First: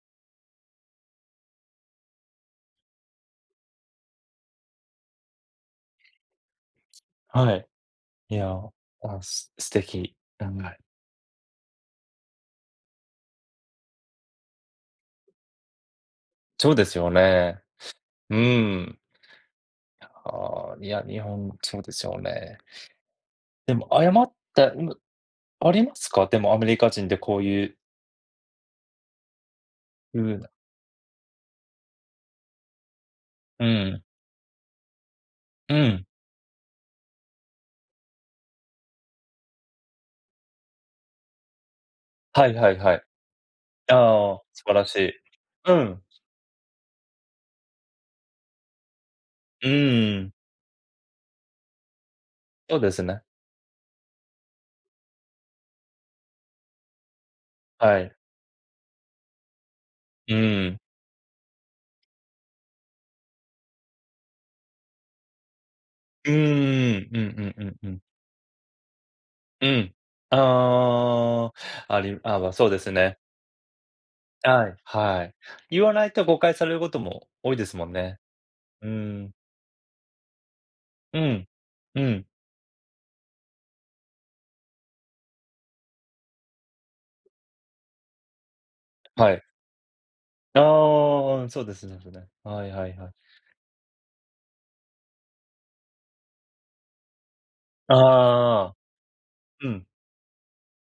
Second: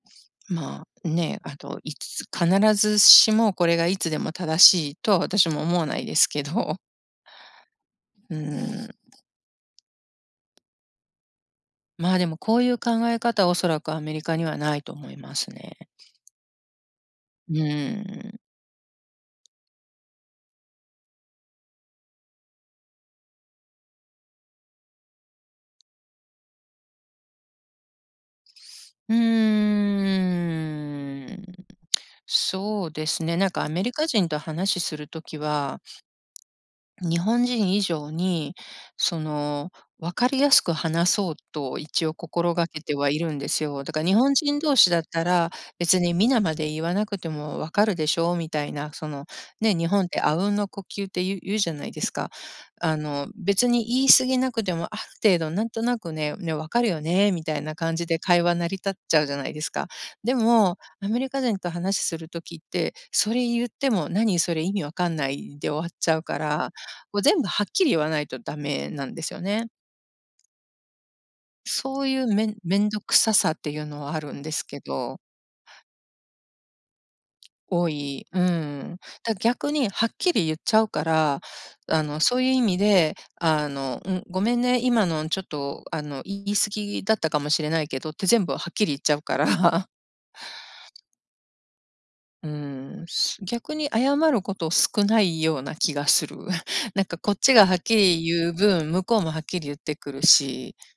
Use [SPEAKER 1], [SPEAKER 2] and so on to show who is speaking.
[SPEAKER 1] まあ、ね、あと、いつ必ずしもこれがいつでも正しいとは私も思わないですけど。
[SPEAKER 2] はい。
[SPEAKER 1] う
[SPEAKER 2] いや、
[SPEAKER 1] ーん。
[SPEAKER 2] あ、す素敵。
[SPEAKER 1] まあ、でもこういう考え方、おそらくアメリカにはないと思いますね。
[SPEAKER 2] そうですよ
[SPEAKER 1] う
[SPEAKER 2] ね。
[SPEAKER 1] ー
[SPEAKER 2] う
[SPEAKER 1] ん。
[SPEAKER 2] ん。ああ、いや、日本そうでしょうね。でも謝ったん、ありますか？でもアメリカ人でこういう
[SPEAKER 1] うー
[SPEAKER 2] うん。
[SPEAKER 1] ん、そうですね、なんか
[SPEAKER 2] う
[SPEAKER 1] アメリ
[SPEAKER 2] ん。
[SPEAKER 1] カ人と話する時
[SPEAKER 2] う
[SPEAKER 1] は
[SPEAKER 2] ん。
[SPEAKER 1] 日本人以上に、その分かりやすく話そうと一応
[SPEAKER 2] はい
[SPEAKER 1] 心が
[SPEAKER 2] はい
[SPEAKER 1] け
[SPEAKER 2] は
[SPEAKER 1] て
[SPEAKER 2] い。
[SPEAKER 1] はいるんですよ。だ
[SPEAKER 2] あ
[SPEAKER 1] から日本
[SPEAKER 2] あ、
[SPEAKER 1] 人
[SPEAKER 2] 素晴
[SPEAKER 1] 同
[SPEAKER 2] ら
[SPEAKER 1] 士
[SPEAKER 2] し
[SPEAKER 1] だっ
[SPEAKER 2] い。
[SPEAKER 1] たら
[SPEAKER 2] う
[SPEAKER 1] 「別
[SPEAKER 2] ん。
[SPEAKER 1] にみなまで言わなくても分かるでしょう」みたいな、その、
[SPEAKER 2] う
[SPEAKER 1] ね、日本っ
[SPEAKER 2] ー
[SPEAKER 1] て
[SPEAKER 2] ん。
[SPEAKER 1] 阿吽の呼吸ってい言うじゃないですか。
[SPEAKER 2] そうで
[SPEAKER 1] あ
[SPEAKER 2] すね。
[SPEAKER 1] の別に言い過ぎなくても、ある程度なんとなくね「ね、分かるよね」みたいな感
[SPEAKER 2] は
[SPEAKER 1] じ
[SPEAKER 2] い。
[SPEAKER 1] で会話成り立っちゃうじゃないですか。で
[SPEAKER 2] うん。
[SPEAKER 1] もアメリカ人と話する時って、それ言っても「何それ意味わかんない」で終わっちゃう
[SPEAKER 2] うー
[SPEAKER 1] から、
[SPEAKER 2] ん、
[SPEAKER 1] こ
[SPEAKER 2] う
[SPEAKER 1] う
[SPEAKER 2] ん
[SPEAKER 1] 全
[SPEAKER 2] う
[SPEAKER 1] 部
[SPEAKER 2] ん
[SPEAKER 1] は
[SPEAKER 2] う
[SPEAKER 1] っ
[SPEAKER 2] ん
[SPEAKER 1] き
[SPEAKER 2] う
[SPEAKER 1] り言
[SPEAKER 2] ん。
[SPEAKER 1] わないとダメなんですよね。
[SPEAKER 2] うん。ああ、あ
[SPEAKER 1] そうい
[SPEAKER 2] り
[SPEAKER 1] う
[SPEAKER 2] あ、ま
[SPEAKER 1] め
[SPEAKER 2] あ
[SPEAKER 1] ん
[SPEAKER 2] そうで
[SPEAKER 1] 面
[SPEAKER 2] す
[SPEAKER 1] 倒く
[SPEAKER 2] ね。
[SPEAKER 1] ささっていうのはあるんです
[SPEAKER 2] はい
[SPEAKER 1] けど。
[SPEAKER 2] はい。言わないと誤解されることも多いですも
[SPEAKER 1] 多
[SPEAKER 2] んね。
[SPEAKER 1] い。う
[SPEAKER 2] うー
[SPEAKER 1] ん。
[SPEAKER 2] ん。
[SPEAKER 1] だ逆にはっきり言っちゃうか
[SPEAKER 2] う
[SPEAKER 1] ら、
[SPEAKER 2] ん、う
[SPEAKER 1] あの
[SPEAKER 2] ん。
[SPEAKER 1] そういう意味で、あの、ん、ごめんね、今のちょっとあのい言い過ぎだったかもしれないけどって全部はっきり言っちゃう
[SPEAKER 2] は
[SPEAKER 1] か
[SPEAKER 2] い。
[SPEAKER 1] ら。
[SPEAKER 2] ああ、そうですね、それ。
[SPEAKER 1] う
[SPEAKER 2] はいはい
[SPEAKER 1] ん、
[SPEAKER 2] はい。
[SPEAKER 1] す逆に謝ること少ないような気がする。なんかこっちがはっきり言う
[SPEAKER 2] ああ。
[SPEAKER 1] 分、向こうもはっきり
[SPEAKER 2] う
[SPEAKER 1] 言っ
[SPEAKER 2] ん。
[SPEAKER 1] てくるし。